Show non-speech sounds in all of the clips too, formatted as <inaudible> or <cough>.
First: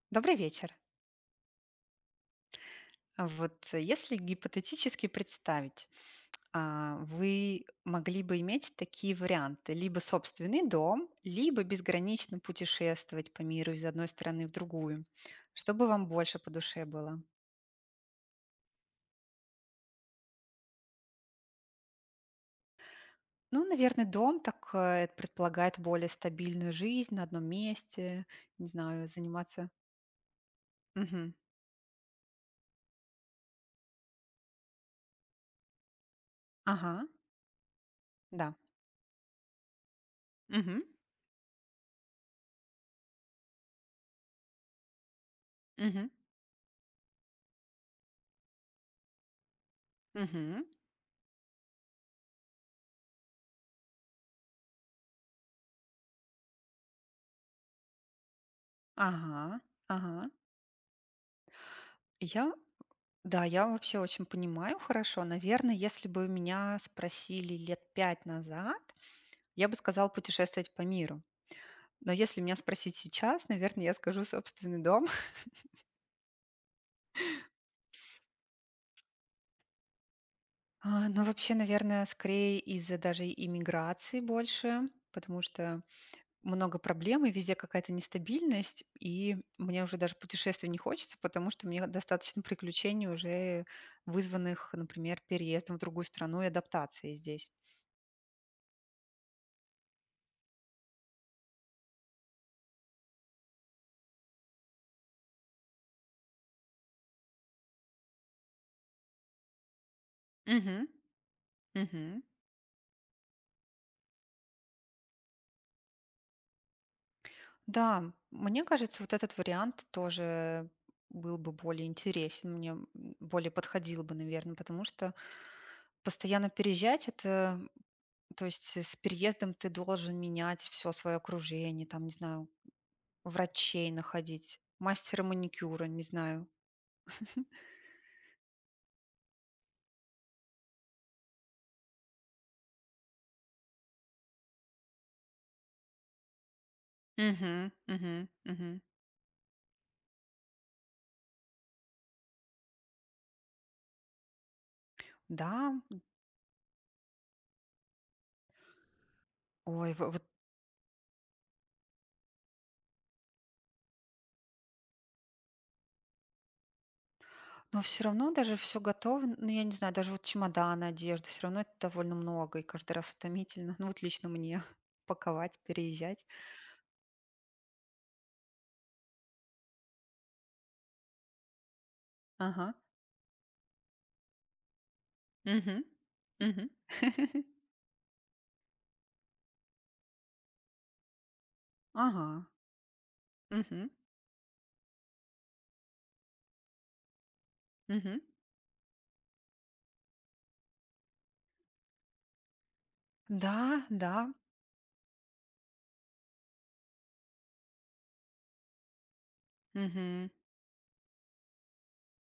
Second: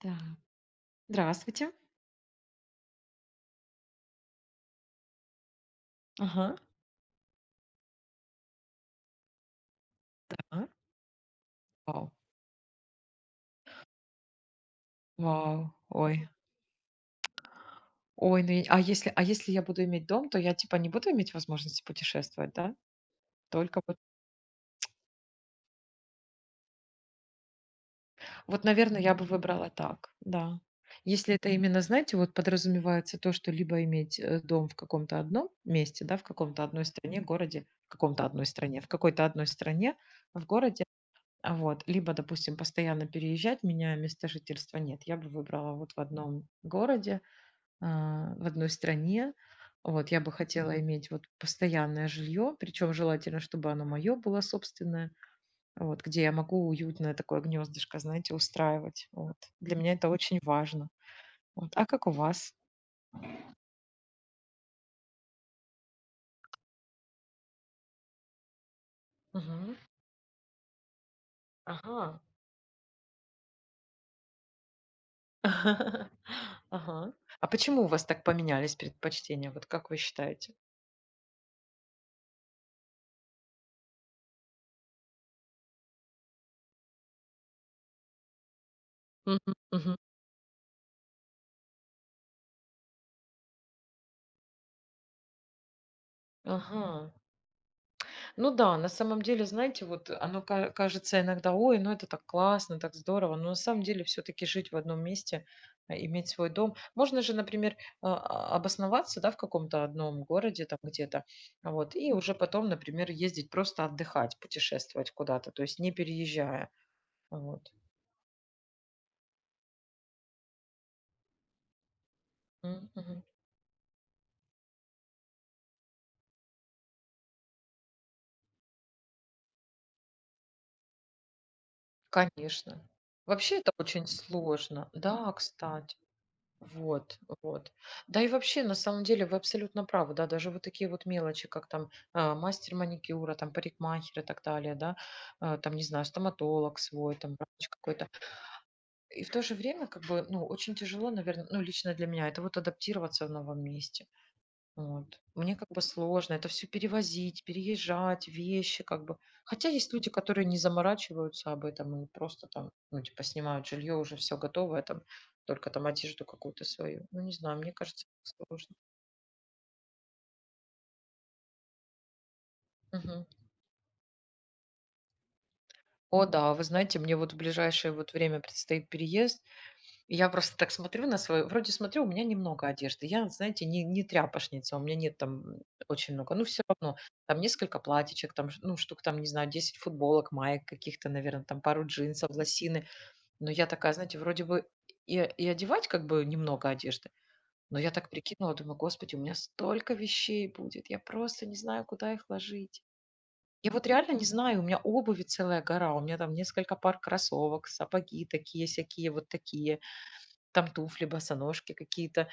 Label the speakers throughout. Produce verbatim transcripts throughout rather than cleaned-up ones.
Speaker 1: Так.
Speaker 2: Добрый вечер.
Speaker 1: Здравствуйте.
Speaker 2: А Вот э, если гипотетически представить,
Speaker 1: Ага.
Speaker 2: а, вы могли бы иметь такие варианты. Либо собственный
Speaker 1: Так.
Speaker 2: дом, либо
Speaker 1: Вау,
Speaker 2: безгранично путешествовать по миру из одной страны в другую.
Speaker 1: вау,
Speaker 2: Что бы вам
Speaker 1: ой.
Speaker 2: больше по душе было?
Speaker 1: Ой, ну, и а если а если я буду иметь дом, то я, типа, не буду иметь возможности путешествовать, да?
Speaker 2: Ну,
Speaker 1: Только вот
Speaker 2: наверное, дом так э, это предполагает более стабильную жизнь на одном месте,
Speaker 1: вот,
Speaker 2: не
Speaker 1: наверное,
Speaker 2: знаю,
Speaker 1: я бы
Speaker 2: заниматься.
Speaker 1: выбрала так, да.
Speaker 2: Мгм.
Speaker 1: Если это именно, знаете, вот подразумевается то, что либо иметь, э, дом в каком-то одном месте, да, в каком-то одной
Speaker 2: Ага,
Speaker 1: стране, городе, в каком-то одной
Speaker 2: да.
Speaker 1: стране, в какой-то одной стране, в
Speaker 2: Мгм.
Speaker 1: городе, а, вот, либо, допустим, постоянно переезжать, меня места жительства. Нет, я бы выбрала вот в
Speaker 2: Мгм.
Speaker 1: одном городе, а, в одной стране. Вот, я бы
Speaker 2: Мгм.
Speaker 1: хотела иметь вот постоянное жилье, причем желательно, чтобы оно мое было собственное, вот, где я могу уютное такое гнездышко, знаете, устраивать. Вот.
Speaker 2: Ага,
Speaker 1: Для меня это
Speaker 2: ага.
Speaker 1: очень важно. Вот. А как у
Speaker 2: Я
Speaker 1: вас?
Speaker 2: Да, я вообще очень понимаю хорошо. Наверное, если бы меня спросили лет пять назад, я бы
Speaker 1: Мгм.
Speaker 2: сказала путешествовать по миру. Но
Speaker 1: Ага.
Speaker 2: если меня спросить сейчас, наверное, я скажу собственный дом. <laughs>
Speaker 1: <laughs> Ага. А почему у вас так поменялись предпочтения? Вот как вы считаете?
Speaker 2: А, Но вообще, наверное, скорее из-за даже иммиграции больше, потому что много проблем и везде какая-то нестабильность, и
Speaker 1: Мгм.
Speaker 2: мне
Speaker 1: Мгм.
Speaker 2: уже даже путешествий не хочется, потому что мне достаточно приключений уже вызванных, например, переездом в другую страну и
Speaker 1: Ага.
Speaker 2: адаптацией здесь.
Speaker 1: Ну да, на самом деле, знаете, вот оно ка- кажется иногда, ой, ну это так классно, так здорово, но на самом деле все-таки жить в одном месте, а, иметь свой дом. Можно же, например, а, а- обосноваться, да, в каком-то одном городе там
Speaker 2: Мгм.
Speaker 1: где-то, а вот, и
Speaker 2: Мгм.
Speaker 1: уже потом, например, ездить просто отдыхать, путешествовать куда-то, то есть не переезжая, вот.
Speaker 2: Да, мне кажется, вот этот вариант тоже был бы более интересен, мне м,
Speaker 1: М, мгм.
Speaker 2: более подходил бы, наверное, потому что постоянно переезжать, это, то есть с переездом ты должен менять все свое окружение, там, не знаю,
Speaker 1: Конечно. Вообще это
Speaker 2: врачей
Speaker 1: очень
Speaker 2: находить,
Speaker 1: сложно.
Speaker 2: мастера
Speaker 1: Да,
Speaker 2: маникюра,
Speaker 1: кстати.
Speaker 2: не знаю.
Speaker 1: Вот, вот. Да и вообще, на самом деле, вы абсолютно правы, да, даже вот такие вот мелочи, как там а, мастер маникюра, там парикмахер и так далее, да, а, там, не знаю, стоматолог свой, там врач
Speaker 2: Мгм,
Speaker 1: какой-то.
Speaker 2: мгм, мгм.
Speaker 1: И в то же время, как бы, ну, очень тяжело, наверное, ну, лично для меня, это вот адаптироваться в новом месте. Вот. Мне как
Speaker 2: Да,
Speaker 1: бы сложно это все перевозить, переезжать, вещи как бы. Хотя
Speaker 2: ой,
Speaker 1: есть
Speaker 2: в-
Speaker 1: люди,
Speaker 2: вот,
Speaker 1: которые не заморачиваются об этом и просто там, ну, типа, снимают жилье, уже все готовое там, только там одежду какую-то свою. Ну, не знаю, мне
Speaker 2: но все
Speaker 1: кажется,
Speaker 2: равно даже
Speaker 1: сложно.
Speaker 2: все готово. Ну, я не знаю, даже вот чемоданы, одежду, все равно это довольно много и каждый раз
Speaker 1: Мгм.
Speaker 2: утомительно. Ну, вот лично мне <laughs> паковать, переезжать.
Speaker 1: О да, вы знаете, мне вот в ближайшее вот время предстоит переезд. Я просто так смотрю на свою, вроде смотрю, у меня немного
Speaker 2: Ага.
Speaker 1: одежды. Я, знаете, не, не тряпошница, у меня нет там
Speaker 2: Мгм.
Speaker 1: очень много. Ну, все
Speaker 2: Мгм.
Speaker 1: равно, там
Speaker 2: <laughs>
Speaker 1: несколько платьичек, там, ш- ну, штук там, не знаю, десять футболок, маек каких-то, наверное, там пару
Speaker 2: Ага.
Speaker 1: джинсов, лосины. Но я
Speaker 2: Мгм.
Speaker 1: такая, знаете, вроде бы и, и одевать как бы немного одежды. Но я так
Speaker 2: Мгм.
Speaker 1: прикинула, думаю, господи, у меня столько вещей будет, я просто не знаю, куда их ложить. Я
Speaker 2: Да,
Speaker 1: вот реально
Speaker 2: да.
Speaker 1: не знаю, у меня обуви целая гора, у меня там несколько пар кроссовок, сапоги такие-сякие, вот такие
Speaker 2: Мгм.
Speaker 1: там туфли, босоножки какие-то,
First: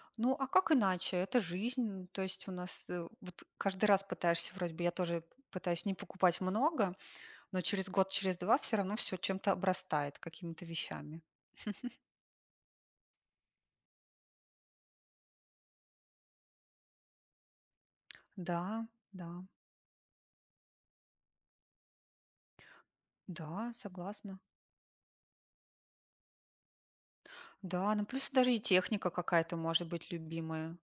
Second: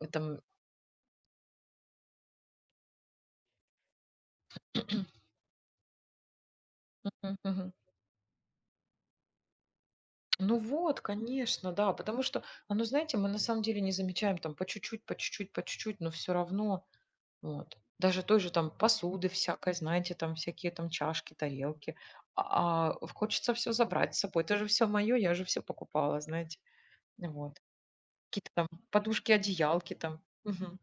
Speaker 1: э,
Speaker 2: Ну,
Speaker 1: там
Speaker 2: а как иначе? Это жизнь. Ну, то есть у нас, э, вот каждый раз пытаешься вроде бы я тоже
Speaker 1: <clears throat>
Speaker 2: пытаюсь не покупать много, но
Speaker 1: Мгм,
Speaker 2: через год, через два все равно все чем-то обрастает,
Speaker 1: Ну
Speaker 2: какими-то
Speaker 1: вот,
Speaker 2: вещами.
Speaker 1: конечно, да, потому что, а, ну, знаете, мы на самом деле не замечаем там по чуть-чуть, по чуть-чуть, по чуть-чуть, но все равно, вот. Даже той же
Speaker 2: Да,
Speaker 1: там
Speaker 2: да,
Speaker 1: посуды всякой, знаете, там всякие там чашки, тарелки. А, а хочется
Speaker 2: да,
Speaker 1: все забрать с
Speaker 2: согласна.
Speaker 1: собой. Это же все мое, я же все покупала, знаете. Вот.
Speaker 2: Да, ну плюс
Speaker 1: Какие-то
Speaker 2: даже и
Speaker 1: там
Speaker 2: техника
Speaker 1: подушки,
Speaker 2: какая-то может
Speaker 1: одеялки
Speaker 2: быть
Speaker 1: там.
Speaker 2: любимая.
Speaker 1: Мгм.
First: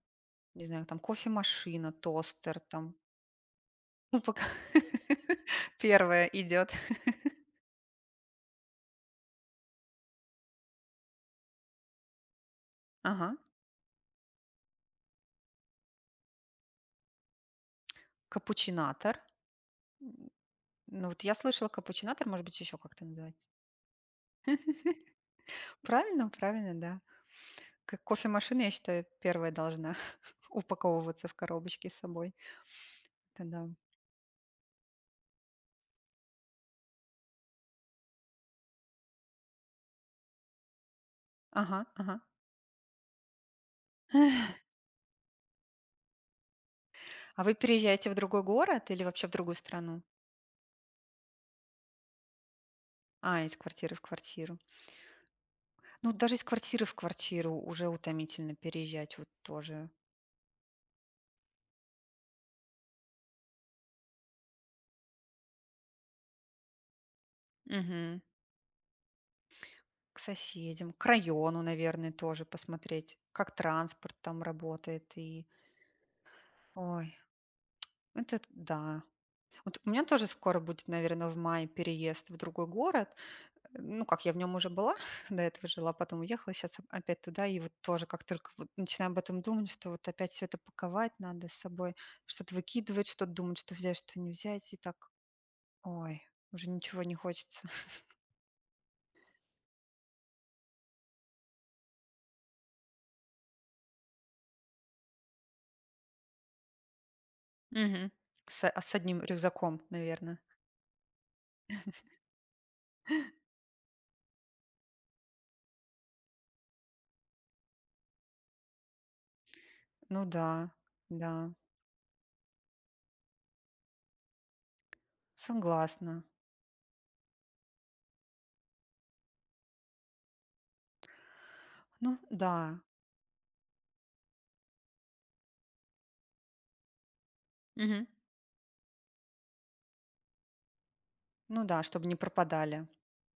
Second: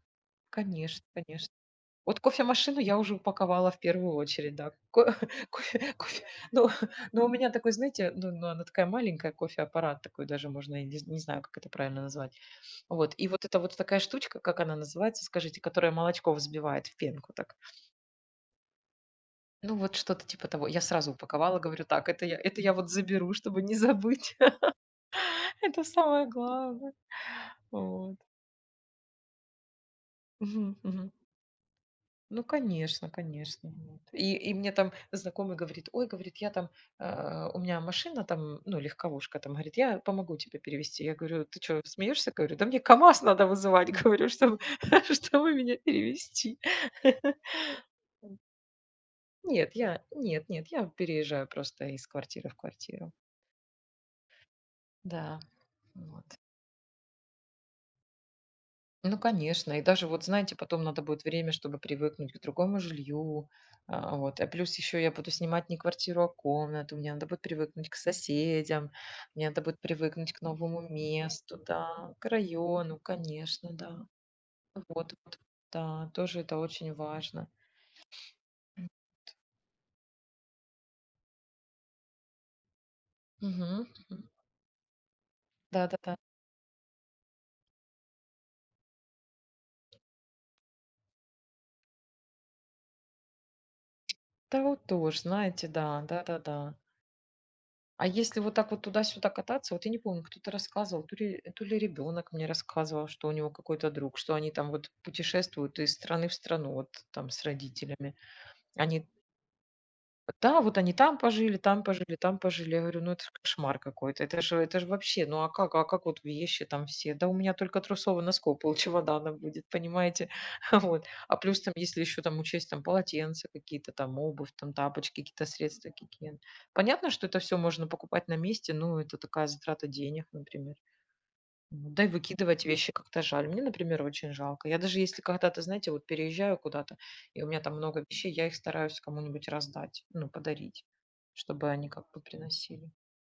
Speaker 2: Не знаю, там
Speaker 1: Конечно, конечно.
Speaker 2: кофемашина,
Speaker 1: Вот
Speaker 2: тостер,
Speaker 1: кофемашину
Speaker 2: там,
Speaker 1: я уже упаковала в первую
Speaker 2: ну, пока
Speaker 1: очередь, да. Ко <laughs>
Speaker 2: <laughs>
Speaker 1: кофе кофе,
Speaker 2: первое
Speaker 1: ну,
Speaker 2: идет.
Speaker 1: <laughs> но у меня такой, знаете, ну ну, она такая маленькая, кофеаппарат такой даже можно, я не не знаю, как это правильно назвать. Вот, и
Speaker 2: Ага.
Speaker 1: вот это вот такая штучка, как она называется, скажите, которая молочко взбивает в пенку так.
Speaker 2: Капучинатор.
Speaker 1: Ну, вот что-то
Speaker 2: М,
Speaker 1: типа того. Я
Speaker 2: Ну,
Speaker 1: сразу
Speaker 2: вот я
Speaker 1: упаковала,
Speaker 2: слышала
Speaker 1: говорю: "Так, это
Speaker 2: капучинатор,
Speaker 1: я
Speaker 2: может быть,
Speaker 1: это я
Speaker 2: еще
Speaker 1: вот
Speaker 2: как-то
Speaker 1: заберу,
Speaker 2: называется.
Speaker 1: чтобы не забыть". <laughs> Это самое
Speaker 2: Правильно, правильно,
Speaker 1: главное.
Speaker 2: да. Как
Speaker 1: Вот.
Speaker 2: кофемашина, я считаю, первая должна <laughs>
Speaker 1: Мгм, мгм.
Speaker 2: упаковываться в коробочке с собой.
Speaker 1: Ну, конечно,
Speaker 2: Тогда.
Speaker 1: конечно. Вот. И, и мне там знакомый говорит, ой, говорит, я там, э, у меня машина там, ну, легковушка там, говорит, я помогу тебе перевести. Я говорю, ты что,
Speaker 2: Ага, ага.
Speaker 1: смеешься? Говорю, да мне КамАЗ надо вызывать, <laughs> говорю, чтобы, <laughs> чтобы меня перевести.
Speaker 2: А
Speaker 1: <laughs>
Speaker 2: вы переезжаете в другой город или вообще в другую
Speaker 1: Нет, я,
Speaker 2: страну?
Speaker 1: нет, нет, я переезжаю просто из квартиры в квартиру.
Speaker 2: А, из квартиры в квартиру.
Speaker 1: Да,
Speaker 2: Ну,
Speaker 1: вот.
Speaker 2: даже из квартиры в квартиру уже утомительно переезжать
Speaker 1: Ну,
Speaker 2: вот
Speaker 1: конечно. И
Speaker 2: тоже.
Speaker 1: даже вот, знаете, потом надо будет время, чтобы привыкнуть к другому жилью. А, Вот. А плюс еще я буду снимать не квартиру, а комнату. Мне надо будет привыкнуть к
Speaker 2: Мгм.
Speaker 1: соседям. Мне надо будет
Speaker 2: К
Speaker 1: привыкнуть к новому
Speaker 2: соседям, к
Speaker 1: месту,
Speaker 2: району, наверное,
Speaker 1: да, к
Speaker 2: тоже
Speaker 1: району,
Speaker 2: посмотреть, как
Speaker 1: конечно, да.
Speaker 2: транспорт там работает.
Speaker 1: Вот, вот.
Speaker 2: И...
Speaker 1: Да, тоже это очень
Speaker 2: Ой,
Speaker 1: важно.
Speaker 2: это да. Вот у меня тоже скоро будет, наверное, в мае переезд в другой город.
Speaker 1: Мгм.
Speaker 2: Ну, как я в нем уже была, <laughs> до этого
Speaker 1: Да,
Speaker 2: жила,
Speaker 1: да, да.
Speaker 2: потом уехала, сейчас опять туда. И вот тоже, как только вот начинаю об этом думать, что вот опять все это паковать надо с собой, что-то выкидывать, что-то думать, что взять, что не
Speaker 1: Да,
Speaker 2: взять. И
Speaker 1: вот
Speaker 2: так,
Speaker 1: тоже, знаете, да,
Speaker 2: ой,
Speaker 1: да, да,
Speaker 2: уже
Speaker 1: да.
Speaker 2: ничего не хочется.
Speaker 1: А если вот так вот туда-сюда кататься, вот я не помню, кто-то рассказывал, то ли, то ли ребенок мне рассказывал, что у него какой-то друг, что они там вот путешествуют из страны в страну, вот там с
Speaker 2: Мгм.
Speaker 1: родителями.
Speaker 2: С а с
Speaker 1: Они
Speaker 2: одним рюкзаком, наверное.
Speaker 1: да, вот они там пожили, там пожили, там пожили. Я говорю, ну это ж кошмар какой-то. Это же, это же вообще, ну а как, а как вот вещи там все? Да у меня только трусов и носков пол чемодана будет,
Speaker 2: Ну
Speaker 1: понимаете?
Speaker 2: да,
Speaker 1: <laughs> Вот. А
Speaker 2: да,
Speaker 1: плюс там, если еще там учесть там полотенца какие-то, там обувь, там тапочки, какие-то средства
Speaker 2: согласна.
Speaker 1: гигиены. Понятно, что это все можно покупать на месте, но это такая затрата денег, например. Ну да и
Speaker 2: Ну да,
Speaker 1: выкидывать вещи как-то жаль. Мне, например, очень жалко. Я даже если когда-то, знаете, вот переезжаю куда-то, и у меня там
Speaker 2: мгм,
Speaker 1: много вещей, я их стараюсь кому-нибудь раздать, ну, подарить,
Speaker 2: ну
Speaker 1: чтобы
Speaker 2: да,
Speaker 1: они как
Speaker 2: чтобы не
Speaker 1: бы
Speaker 2: пропадали.
Speaker 1: приносили.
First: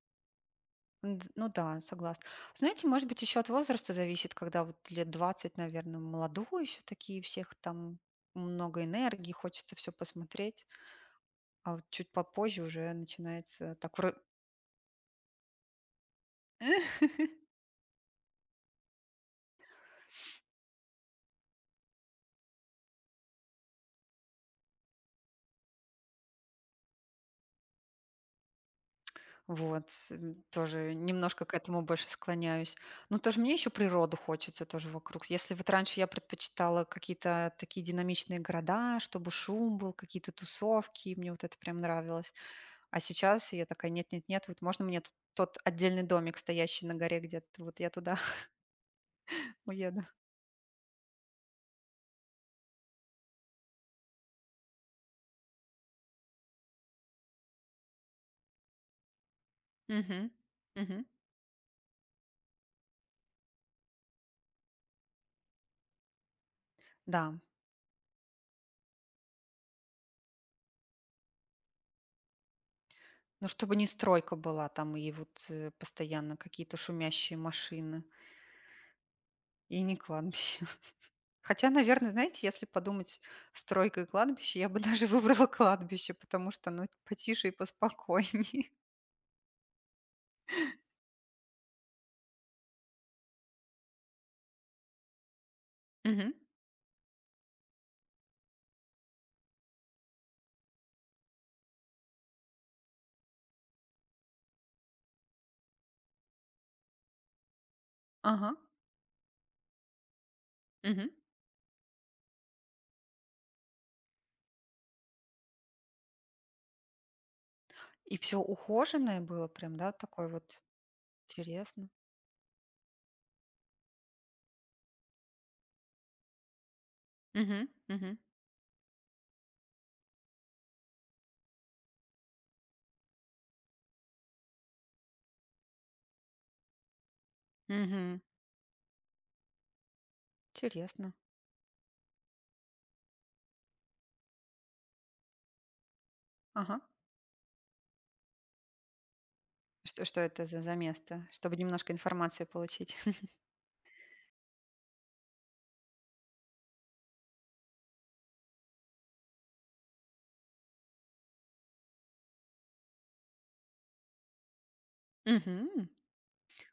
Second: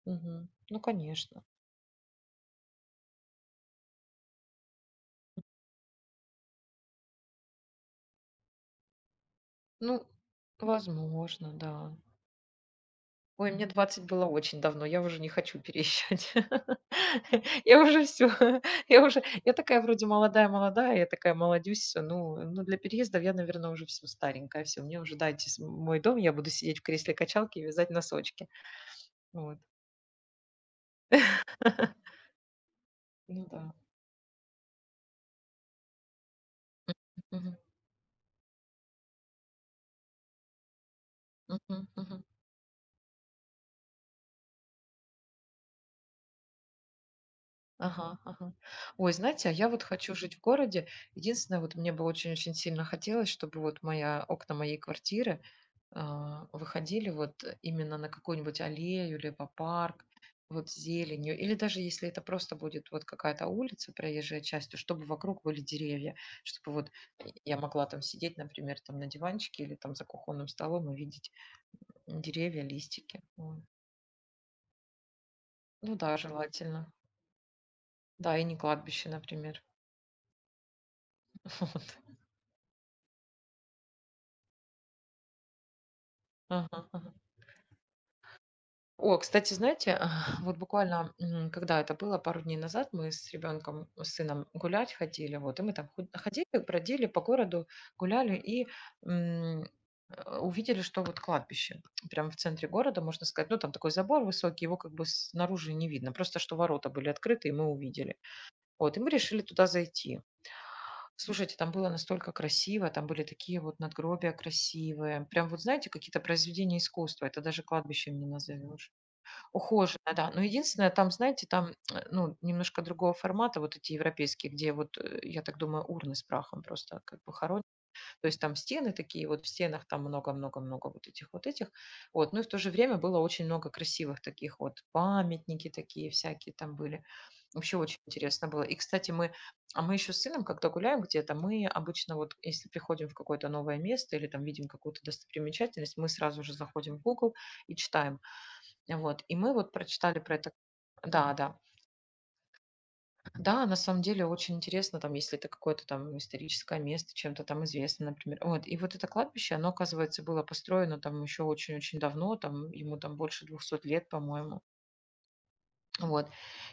Speaker 1: Мгм. Ну,
Speaker 2: Н д
Speaker 1: конечно.
Speaker 2: ну да, согласна. Знаете, может быть, еще от возраста зависит, когда вот лет двадцать, наверное, молодой еще, такие, всех там много энергии, хочется все
Speaker 1: Ну,
Speaker 2: посмотреть,
Speaker 1: возможно,
Speaker 2: а вот
Speaker 1: да.
Speaker 2: чуть попозже уже
Speaker 1: Ой, мне
Speaker 2: начинается
Speaker 1: двадцать
Speaker 2: такой
Speaker 1: было очень давно, я уже не хочу переезжать.
Speaker 2: <laughs>
Speaker 1: <laughs> Я уже все. <laughs> я уже я такая вроде молодая-молодая, я такая молодюсь, всё, ну ну, для переездов я, наверное, уже все старенькая. Все, мне уже дайте с мой дом, я буду сидеть в кресле-качалке и вязать носочки. Вот.
Speaker 2: Вот, з тоже немножко к этому больше
Speaker 1: <laughs>
Speaker 2: склоняюсь. Но тоже
Speaker 1: Ну
Speaker 2: мне
Speaker 1: да.
Speaker 2: еще природу хочется тоже вокруг. Если вот раньше я предпочитала какие-то такие динамичные города, чтобы шум был, какие-то тусовки, и мне вот это прям
Speaker 1: Мгм. Мгм. Мгм.
Speaker 2: нравилось. А сейчас я такая: "Нет-нет-нет, вот можно мне тут тот отдельный домик, стоящий на горе где-то, вот я
Speaker 1: Ага,
Speaker 2: туда <laughs>
Speaker 1: ага. Ой, знаете, а я вот
Speaker 2: уеду".
Speaker 1: хочу жить в городе. Единственное, вот мне бы очень-очень сильно хотелось, чтобы вот моя окна моей квартиры а, выходили вот именно на какую-нибудь аллею, либо парк,
Speaker 2: Мгм.
Speaker 1: вот с
Speaker 2: Мгм.
Speaker 1: зеленью, или даже если это просто будет вот какая-то улица, проезжая частью, чтобы вокруг были деревья, чтобы вот
Speaker 2: Да.
Speaker 1: я могла там сидеть, например, там на диванчике или там за кухонным столом и видеть деревья, листики.
Speaker 2: Ну,
Speaker 1: Вот.
Speaker 2: чтобы не стройка была там и вот, э,
Speaker 1: Ну да,
Speaker 2: постоянно какие-то
Speaker 1: желательно.
Speaker 2: шумящие машины,
Speaker 1: Да, и не кладбище, например.
Speaker 2: и не кладбище.
Speaker 1: <laughs>
Speaker 2: Хотя,
Speaker 1: Вот.
Speaker 2: наверное, знаете, если подумать, стройка и кладбище, я бы <laughs> даже выбрала кладбище, потому что ну,
Speaker 1: Ага, ага.
Speaker 2: потише и поспокойнее.
Speaker 1: О, кстати, знаете, <laughs> вот буквально, м, когда это было, пару дней назад мы с ребенком, с сыном гулять ходили, вот, и мы там ход-
Speaker 2: Мгм.
Speaker 1: ходили, бродили по городу, гуляли и м, э, увидели, что вот кладбище, прямо в центре города, можно сказать, ну, там такой забор высокий, его как бы снаружи не видно, просто что ворота были открыты, и мы увидели.
Speaker 2: Ага.
Speaker 1: Вот, и мы решили туда зайти.
Speaker 2: Мгм.
Speaker 1: Слушайте, там было настолько красиво, там были такие вот надгробия красивые, прям вот, знаете, какие-то произведения искусства, это даже
Speaker 2: И
Speaker 1: кладбищем не
Speaker 2: все
Speaker 1: назовешь.
Speaker 2: ухоженное было прям, да,
Speaker 1: Ухоженная,
Speaker 2: такое
Speaker 1: да. Но
Speaker 2: вот
Speaker 1: единственное, там, знаете, там,
Speaker 2: интересно.
Speaker 1: э, ну, немножко другого формата, вот эти европейские, где вот, э, я так думаю, урны с прахом просто как бы хоронят.
Speaker 2: Мгм. Мгм.
Speaker 1: То есть там стены такие, вот в стенах там много-много-много вот этих вот этих. Вот. Ну и в то же время было очень много красивых таких вот памятники такие всякие там были. Вообще очень
Speaker 2: Мгм.
Speaker 1: интересно было. И, кстати, мы, а мы еще с сыном, когда гуляем
Speaker 2: Интересно.
Speaker 1: где-то, мы обычно вот, если приходим в какое-то новое место или там видим какую-то достопримечательность, мы сразу же
Speaker 2: Ага.
Speaker 1: заходим в Google и читаем, вот, и мы вот
Speaker 2: Что что
Speaker 1: прочитали про
Speaker 2: это
Speaker 1: это.
Speaker 2: за за место?
Speaker 1: Да,
Speaker 2: Чтобы
Speaker 1: да.
Speaker 2: немножко информации получить. <laughs>
Speaker 1: Да, на самом деле очень интересно, там, если это какое-то там историческое место, чем-то там известно, например. Вот, и вот это кладбище, оно, оказывается, было построено там еще очень-очень давно, там, ему там больше двухсот лет, по-моему.
Speaker 2: Мгм.
Speaker 1: Вот.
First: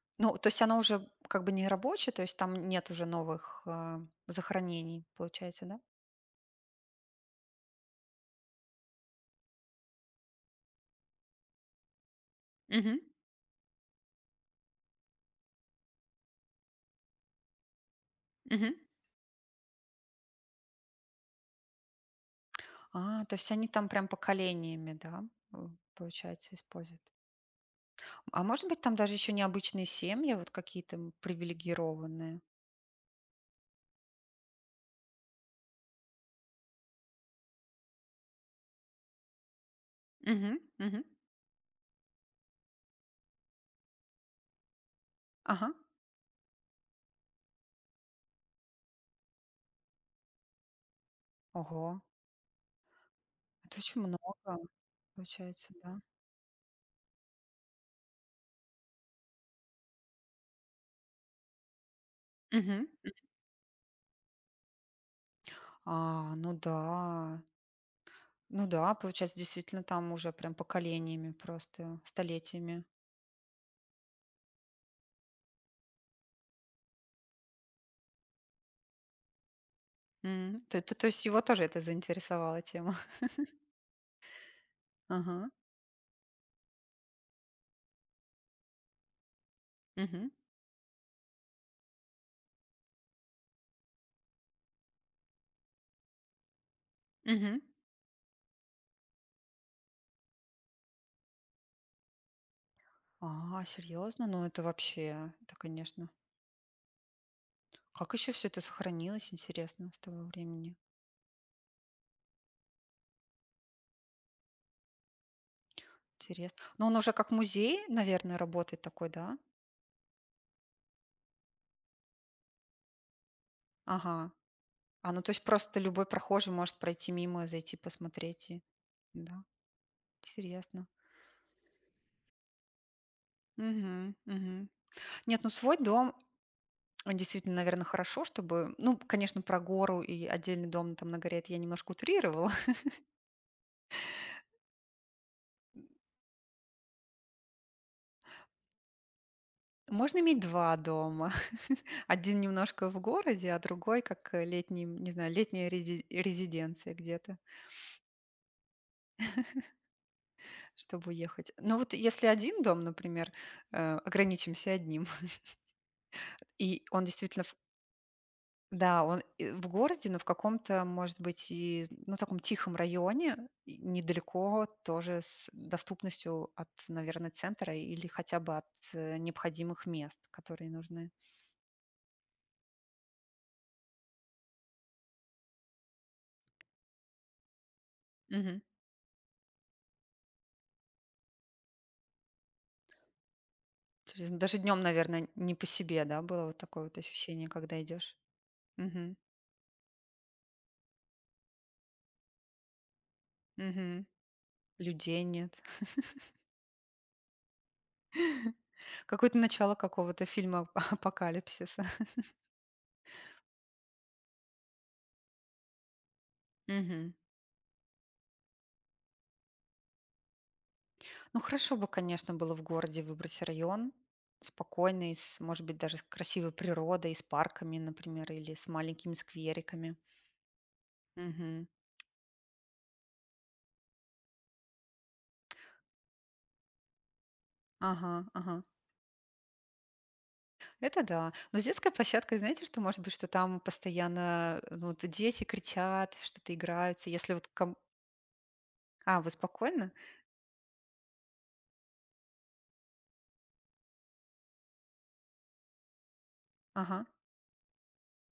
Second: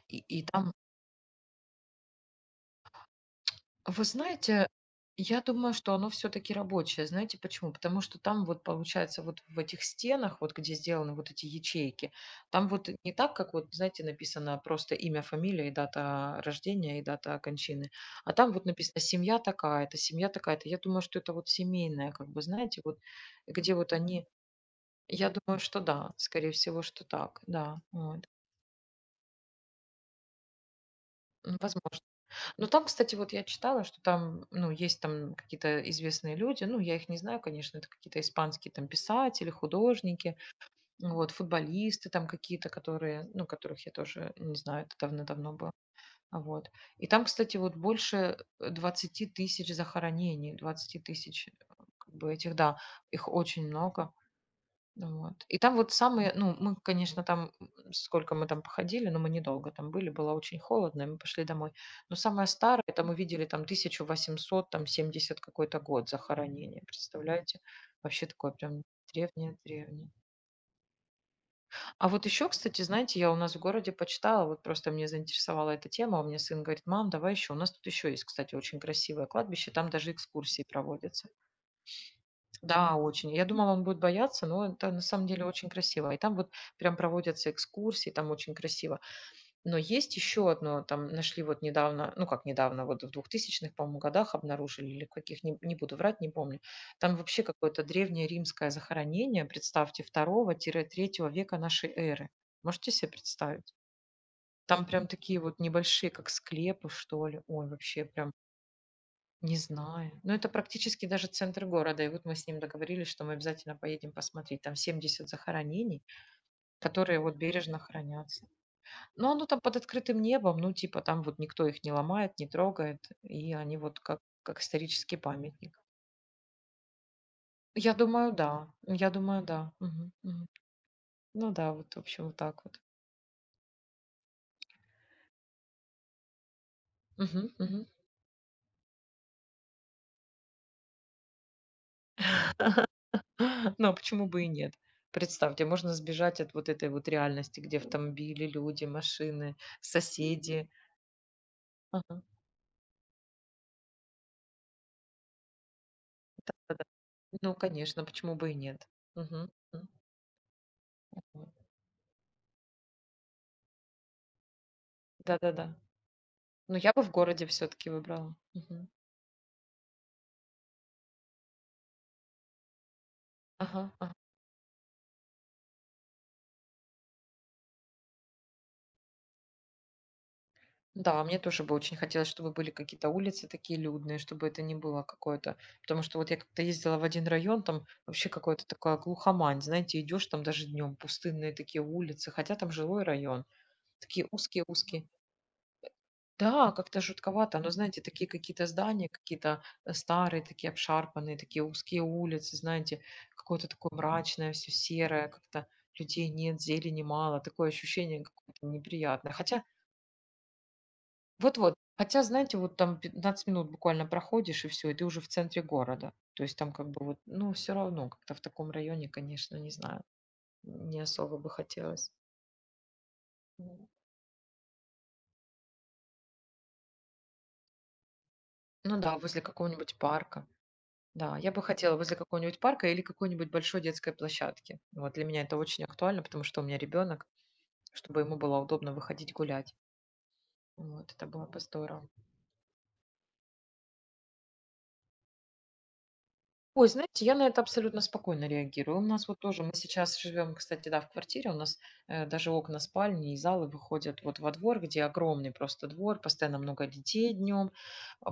Speaker 1: И,
Speaker 2: Ну,
Speaker 1: и
Speaker 2: то есть
Speaker 1: там.
Speaker 2: оно уже как бы не рабочее, то есть там нет уже новых, а,
Speaker 1: Вы знаете,
Speaker 2: захоронений,
Speaker 1: я
Speaker 2: получается,
Speaker 1: думаю,
Speaker 2: да?
Speaker 1: что оно все-таки рабочее. Знаете почему? Потому что там вот получается вот в этих стенах, вот где сделаны вот эти ячейки, там вот
Speaker 2: Мгм.
Speaker 1: не так, как вот, знаете, написано просто имя, фамилия и дата рождения и дата кончины, а там вот
Speaker 2: Мгм.
Speaker 1: написано семья такая-то, семья такая-то. Я думаю, что это вот семейная, как бы, знаете, вот
Speaker 2: А, то есть они
Speaker 1: где
Speaker 2: там
Speaker 1: вот
Speaker 2: прям
Speaker 1: они...
Speaker 2: поколениями, да,
Speaker 1: Я думаю,
Speaker 2: м,
Speaker 1: что да, скорее
Speaker 2: получается,
Speaker 1: всего,
Speaker 2: используют.
Speaker 1: что так, да, вот.
Speaker 2: А может быть, там даже еще необычные семьи, вот какие-то м,
Speaker 1: М, возможно.
Speaker 2: привилегированные?
Speaker 1: Ну, там, кстати, вот я читала, что там, ну, есть там какие-то известные люди, ну, я их не знаю, конечно, это какие-то испанские там писатели, художники,
Speaker 2: Мгм, мгм.
Speaker 1: ну, вот, футболисты там какие-то, которые, ну, которых я тоже не знаю, это давно-давно было.
Speaker 2: Ага.
Speaker 1: А вот. И там, кстати, вот больше двадцати тысяч захоронений, двадцати тысяч, э,
Speaker 2: Ого,
Speaker 1: как бы этих, да, их очень
Speaker 2: это очень
Speaker 1: много,
Speaker 2: много,
Speaker 1: вот. И
Speaker 2: получается,
Speaker 1: там вот
Speaker 2: да.
Speaker 1: самые, ну, мы, конечно, там, м, сколько мы там походили, но мы недолго там были, было очень холодно, и мы пошли домой. Но самое старое,
Speaker 2: Мгм.
Speaker 1: это мы видели там тысяча восемьсот семидесятый какой-то
Speaker 2: А,
Speaker 1: год
Speaker 2: ну
Speaker 1: захоронения,
Speaker 2: да.
Speaker 1: представляете? Вообще такое
Speaker 2: Ну
Speaker 1: прям
Speaker 2: да, получается, действительно,
Speaker 1: древнее-древнее.
Speaker 2: там уже прям поколениями просто,
Speaker 1: А вот еще, кстати,
Speaker 2: столетиями.
Speaker 1: знаете, я у нас в городе почитала, вот просто мне заинтересовала эта тема, у меня сын говорит, мам, давай еще, у нас тут еще есть, кстати, очень красивое кладбище, там даже
Speaker 2: М,
Speaker 1: экскурсии
Speaker 2: То, то- то есть
Speaker 1: проводятся.
Speaker 2: его тоже это заинтересовала
Speaker 1: Да,
Speaker 2: тема. <laughs>
Speaker 1: очень. Я думала, он будет бояться, но это на самом деле
Speaker 2: Ага.
Speaker 1: очень красиво. И там вот прям проводятся экскурсии, там очень красиво. Но есть
Speaker 2: Мгм,
Speaker 1: еще одно, там нашли вот недавно, ну как недавно, вот в двухтысячных по-моему, годах обнаружили, или в каких, не, не буду врать, не помню. Там вообще
Speaker 2: мгм.
Speaker 1: какое-то древнее римское захоронение, представьте, второго-третьего века нашей эры. Можете себе
Speaker 2: А,
Speaker 1: представить?
Speaker 2: серьезно? Ну это
Speaker 1: Там прям
Speaker 2: вообще,
Speaker 1: такие
Speaker 2: это,
Speaker 1: вот небольшие,
Speaker 2: конечно.
Speaker 1: как склепы, что ли. Ой, вообще
Speaker 2: Как
Speaker 1: прям
Speaker 2: еще все это сохранилось,
Speaker 1: не
Speaker 2: интересно, с
Speaker 1: знаю.
Speaker 2: того
Speaker 1: Но это
Speaker 2: времени?
Speaker 1: практически даже центр города. И вот мы с ним договорились, что мы обязательно поедем посмотреть. Там семьдесят захоронений,
Speaker 2: Интересно. Но он уже
Speaker 1: которые
Speaker 2: как
Speaker 1: вот бережно
Speaker 2: музей, наверное,
Speaker 1: хранятся.
Speaker 2: работает такой,
Speaker 1: Но
Speaker 2: да?
Speaker 1: оно там под открытым небом, ну типа там вот никто их не ломает, не трогает. И они вот как,
Speaker 2: Ага.
Speaker 1: как
Speaker 2: А,
Speaker 1: исторический
Speaker 2: ну то есть
Speaker 1: памятник.
Speaker 2: просто любой прохожий может пройти мимо, зайти
Speaker 1: Я думаю,
Speaker 2: посмотреть.
Speaker 1: да.
Speaker 2: И-
Speaker 1: Я думаю,
Speaker 2: Да,
Speaker 1: да. Мгм, мгм.
Speaker 2: интересно.
Speaker 1: Ну да, вот в общем вот так вот.
Speaker 2: Мгм, мгм. Нет, ну свой дом, он
Speaker 1: Мгм,
Speaker 2: действительно, наверное,
Speaker 1: мгм.
Speaker 2: хорошо, чтобы... Ну, конечно, про гору и отдельный дом там на горе это я немножко утрировала. <laughs>
Speaker 1: <laughs> Ну а почему бы и нет? Представьте, можно сбежать от вот этой вот реальности, где автомобили, люди, машины,
Speaker 2: Можно иметь
Speaker 1: соседи.
Speaker 2: два дома. <laughs>
Speaker 1: Ага.
Speaker 2: Один немножко в городе, а другой как э, летний, не знаю, летняя рези-
Speaker 1: Да-да-да.
Speaker 2: резиденция где-то.
Speaker 1: Ну, конечно, почему бы и нет? Мгм, м.
Speaker 2: Чтобы
Speaker 1: Вот.
Speaker 2: уехать. Ну вот если один дом, например, э, ограничимся одним, <laughs>
Speaker 1: Да-да-да. Но
Speaker 2: и
Speaker 1: я бы
Speaker 2: он
Speaker 1: в
Speaker 2: действительно
Speaker 1: городе
Speaker 2: в
Speaker 1: все-таки выбрала. Мгм.
Speaker 2: да, он и в городе, но в каком-то, может быть, и, ну, таком тихом районе, и
Speaker 1: Ага, ага.
Speaker 2: недалеко тоже с доступностью от, наверное, центра или хотя бы от, э, необходимых мест, которые нужны.
Speaker 1: Да, мне тоже бы очень хотелось, чтобы были какие-то улицы такие людные, чтобы это не было какое-то. Потому что вот я как-то ездила в один район, там вообще
Speaker 2: Мгм.
Speaker 1: какая-то такая глухомань, знаете, идешь там даже днем, пустынные такие улицы, хотя там жилой район, такие
Speaker 2: Интересно. Даже днем,
Speaker 1: узкие-узкие.
Speaker 2: наверное, не по себе, да, было вот
Speaker 1: Да,
Speaker 2: такое вот
Speaker 1: как-то
Speaker 2: ощущение,
Speaker 1: жутковато, но,
Speaker 2: когда
Speaker 1: знаете,
Speaker 2: идешь?
Speaker 1: такие какие-то здания,
Speaker 2: Мгм.
Speaker 1: какие-то э, старые, такие обшарпанные, такие узкие улицы, знаете, какое-то такое
Speaker 2: Мгм.
Speaker 1: мрачное, все
Speaker 2: Людей
Speaker 1: серое,
Speaker 2: нет.
Speaker 1: как-то
Speaker 2: <laughs>
Speaker 1: людей нет, зелени мало, такое ощущение какое-то неприятное.
Speaker 2: Какое-то
Speaker 1: Хотя,
Speaker 2: начало какого-то фильма <laughs>
Speaker 1: вот-вот,
Speaker 2: апокалипсиса.
Speaker 1: хотя, знаете, вот там пятнадцать минут буквально проходишь, и все, и ты уже в центре города. То есть там как бы
Speaker 2: Мгм.
Speaker 1: вот, ну, все равно, как-то в таком районе, конечно, не знаю, не особо
Speaker 2: Ну,
Speaker 1: бы
Speaker 2: хорошо бы,
Speaker 1: хотелось.
Speaker 2: конечно, было в городе выбрать
Speaker 1: М,
Speaker 2: район спокойный, с, может быть, даже с красивой природой, с парками, например, или с
Speaker 1: ну
Speaker 2: маленькими
Speaker 1: да, возле
Speaker 2: сквериками.
Speaker 1: какого-нибудь парка. Да, я бы
Speaker 2: Мгм.
Speaker 1: хотела возле какого-нибудь парка или какой-нибудь большой детской площадки. Вот для меня это очень актуально, потому что у меня ребенок,
Speaker 2: Ага,
Speaker 1: чтобы ему было
Speaker 2: ага.
Speaker 1: удобно выходить гулять.
Speaker 2: Это
Speaker 1: Вот, это
Speaker 2: да.
Speaker 1: было
Speaker 2: Но
Speaker 1: бы
Speaker 2: с детской
Speaker 1: здорово.
Speaker 2: площадкой, знаете, что может быть, что там постоянно э, ну, вот дети кричат, что-то
Speaker 1: Ой,
Speaker 2: играются.
Speaker 1: знаете,
Speaker 2: Если
Speaker 1: я
Speaker 2: вот...
Speaker 1: на это
Speaker 2: ком-
Speaker 1: абсолютно спокойно реагирую. У
Speaker 2: А,
Speaker 1: нас
Speaker 2: вы
Speaker 1: вот тоже, мы
Speaker 2: спокойно?
Speaker 1: сейчас живем, кстати, да, в квартире, у нас э, даже окна спальни и залы выходят вот во двор, где огромный просто двор, постоянно много
Speaker 2: Ага.
Speaker 1: детей днем,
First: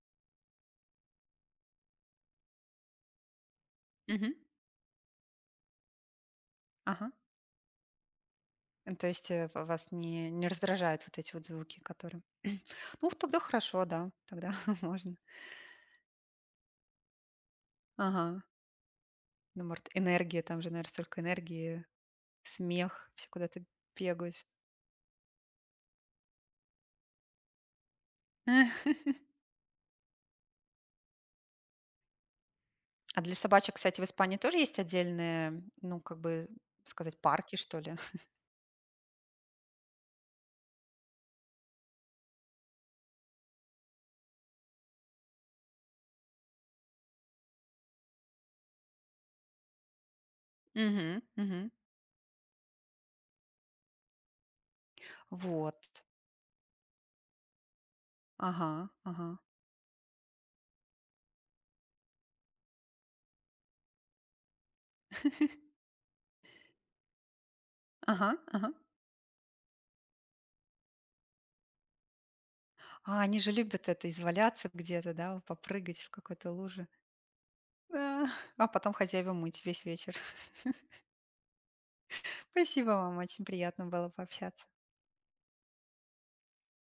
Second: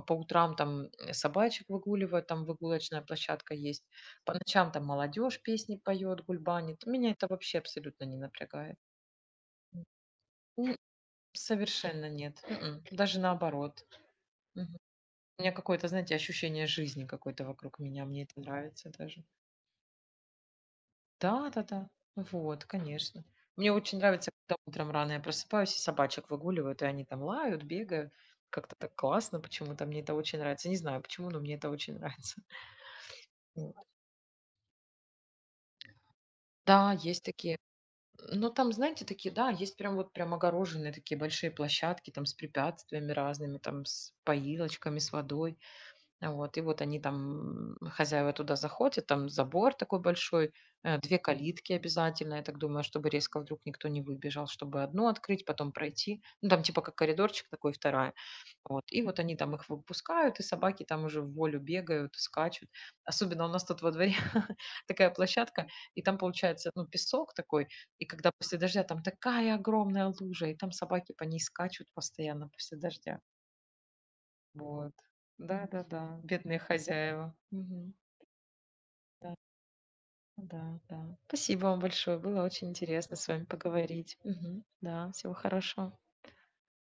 Speaker 1: по утрам там э, собачек выгуливают, там выгулочная площадка есть,
Speaker 2: Мгм.
Speaker 1: по ночам там молодежь песни поет, гульбанит.
Speaker 2: Ага.
Speaker 1: Меня это вообще абсолютно не напрягает.
Speaker 2: Э, То есть э, в-
Speaker 1: М,
Speaker 2: вас не, не раздражают вот эти вот звуки,
Speaker 1: совершенно
Speaker 2: которые...
Speaker 1: нет. Мгм,
Speaker 2: Ну, вот
Speaker 1: даже
Speaker 2: тогда
Speaker 1: наоборот.
Speaker 2: хорошо, да. Тогда
Speaker 1: Мгм.
Speaker 2: <laughs> можно.
Speaker 1: У меня какое-то, знаете, ощущение жизни какой-то вокруг меня, мне это
Speaker 2: Ага.
Speaker 1: нравится даже.
Speaker 2: Ну, может, энергия, там же, наверное, столько энергии,
Speaker 1: Да-да-да, вот,
Speaker 2: смех,
Speaker 1: конечно.
Speaker 2: все куда-то
Speaker 1: Мне очень нравится,
Speaker 2: бегают. Ш-
Speaker 1: когда утром рано я просыпаюсь и собачек выгуливаю, и они там лают, бегают.
Speaker 2: Эх.
Speaker 1: Как-то так классно почему-то, мне это очень нравится. Не знаю почему, но мне это очень нравится.
Speaker 2: А для собачек,
Speaker 1: Вот.
Speaker 2: кстати, в Испании тоже есть отдельные, ну, как бы
Speaker 1: Да,
Speaker 2: сказать,
Speaker 1: есть
Speaker 2: парки,
Speaker 1: такие.
Speaker 2: что ли? <laughs>
Speaker 1: Ну, там, знаете, такие, да, есть прям вот прям огороженные такие большие площадки, там с препятствиями разными, там с поилочками, с водой. А вот, и вот они там, м, хозяева туда заходят, там забор такой большой, э,
Speaker 2: Мгм,
Speaker 1: две
Speaker 2: мгм.
Speaker 1: калитки обязательно, я так думаю, чтобы резко вдруг никто не выбежал, чтобы одну открыть, потом
Speaker 2: Вот.
Speaker 1: пройти. Ну, там типа как коридорчик такой, две.
Speaker 2: Ага,
Speaker 1: Вот. И вот
Speaker 2: ага.
Speaker 1: они там их выпускают, и собаки там уже в волю бегают, скачут. Особенно у нас тут во дворе <laughs> такая площадка, и там получается, ну, песок такой, и
Speaker 2: Ага,
Speaker 1: когда после
Speaker 2: ага.
Speaker 1: дождя там такая огромная лужа, и там собаки по ней скачут постоянно после
Speaker 2: А
Speaker 1: дождя.
Speaker 2: они же любят это, изваляться
Speaker 1: Вот.
Speaker 2: где-то, да, попрыгать в
Speaker 1: Да-да-да,
Speaker 2: какой-то
Speaker 1: бедные
Speaker 2: луже.
Speaker 1: хозяева. Мгм.
Speaker 2: Да. А потом хозяева
Speaker 1: Да,
Speaker 2: мыть весь вечер. <laughs>
Speaker 1: да, да. Спасибо вам большое, было очень
Speaker 2: Спасибо
Speaker 1: интересно
Speaker 2: вам,
Speaker 1: с
Speaker 2: очень
Speaker 1: вами
Speaker 2: приятно было
Speaker 1: поговорить. Мгм.
Speaker 2: пообщаться.
Speaker 1: Да, всего хорошего.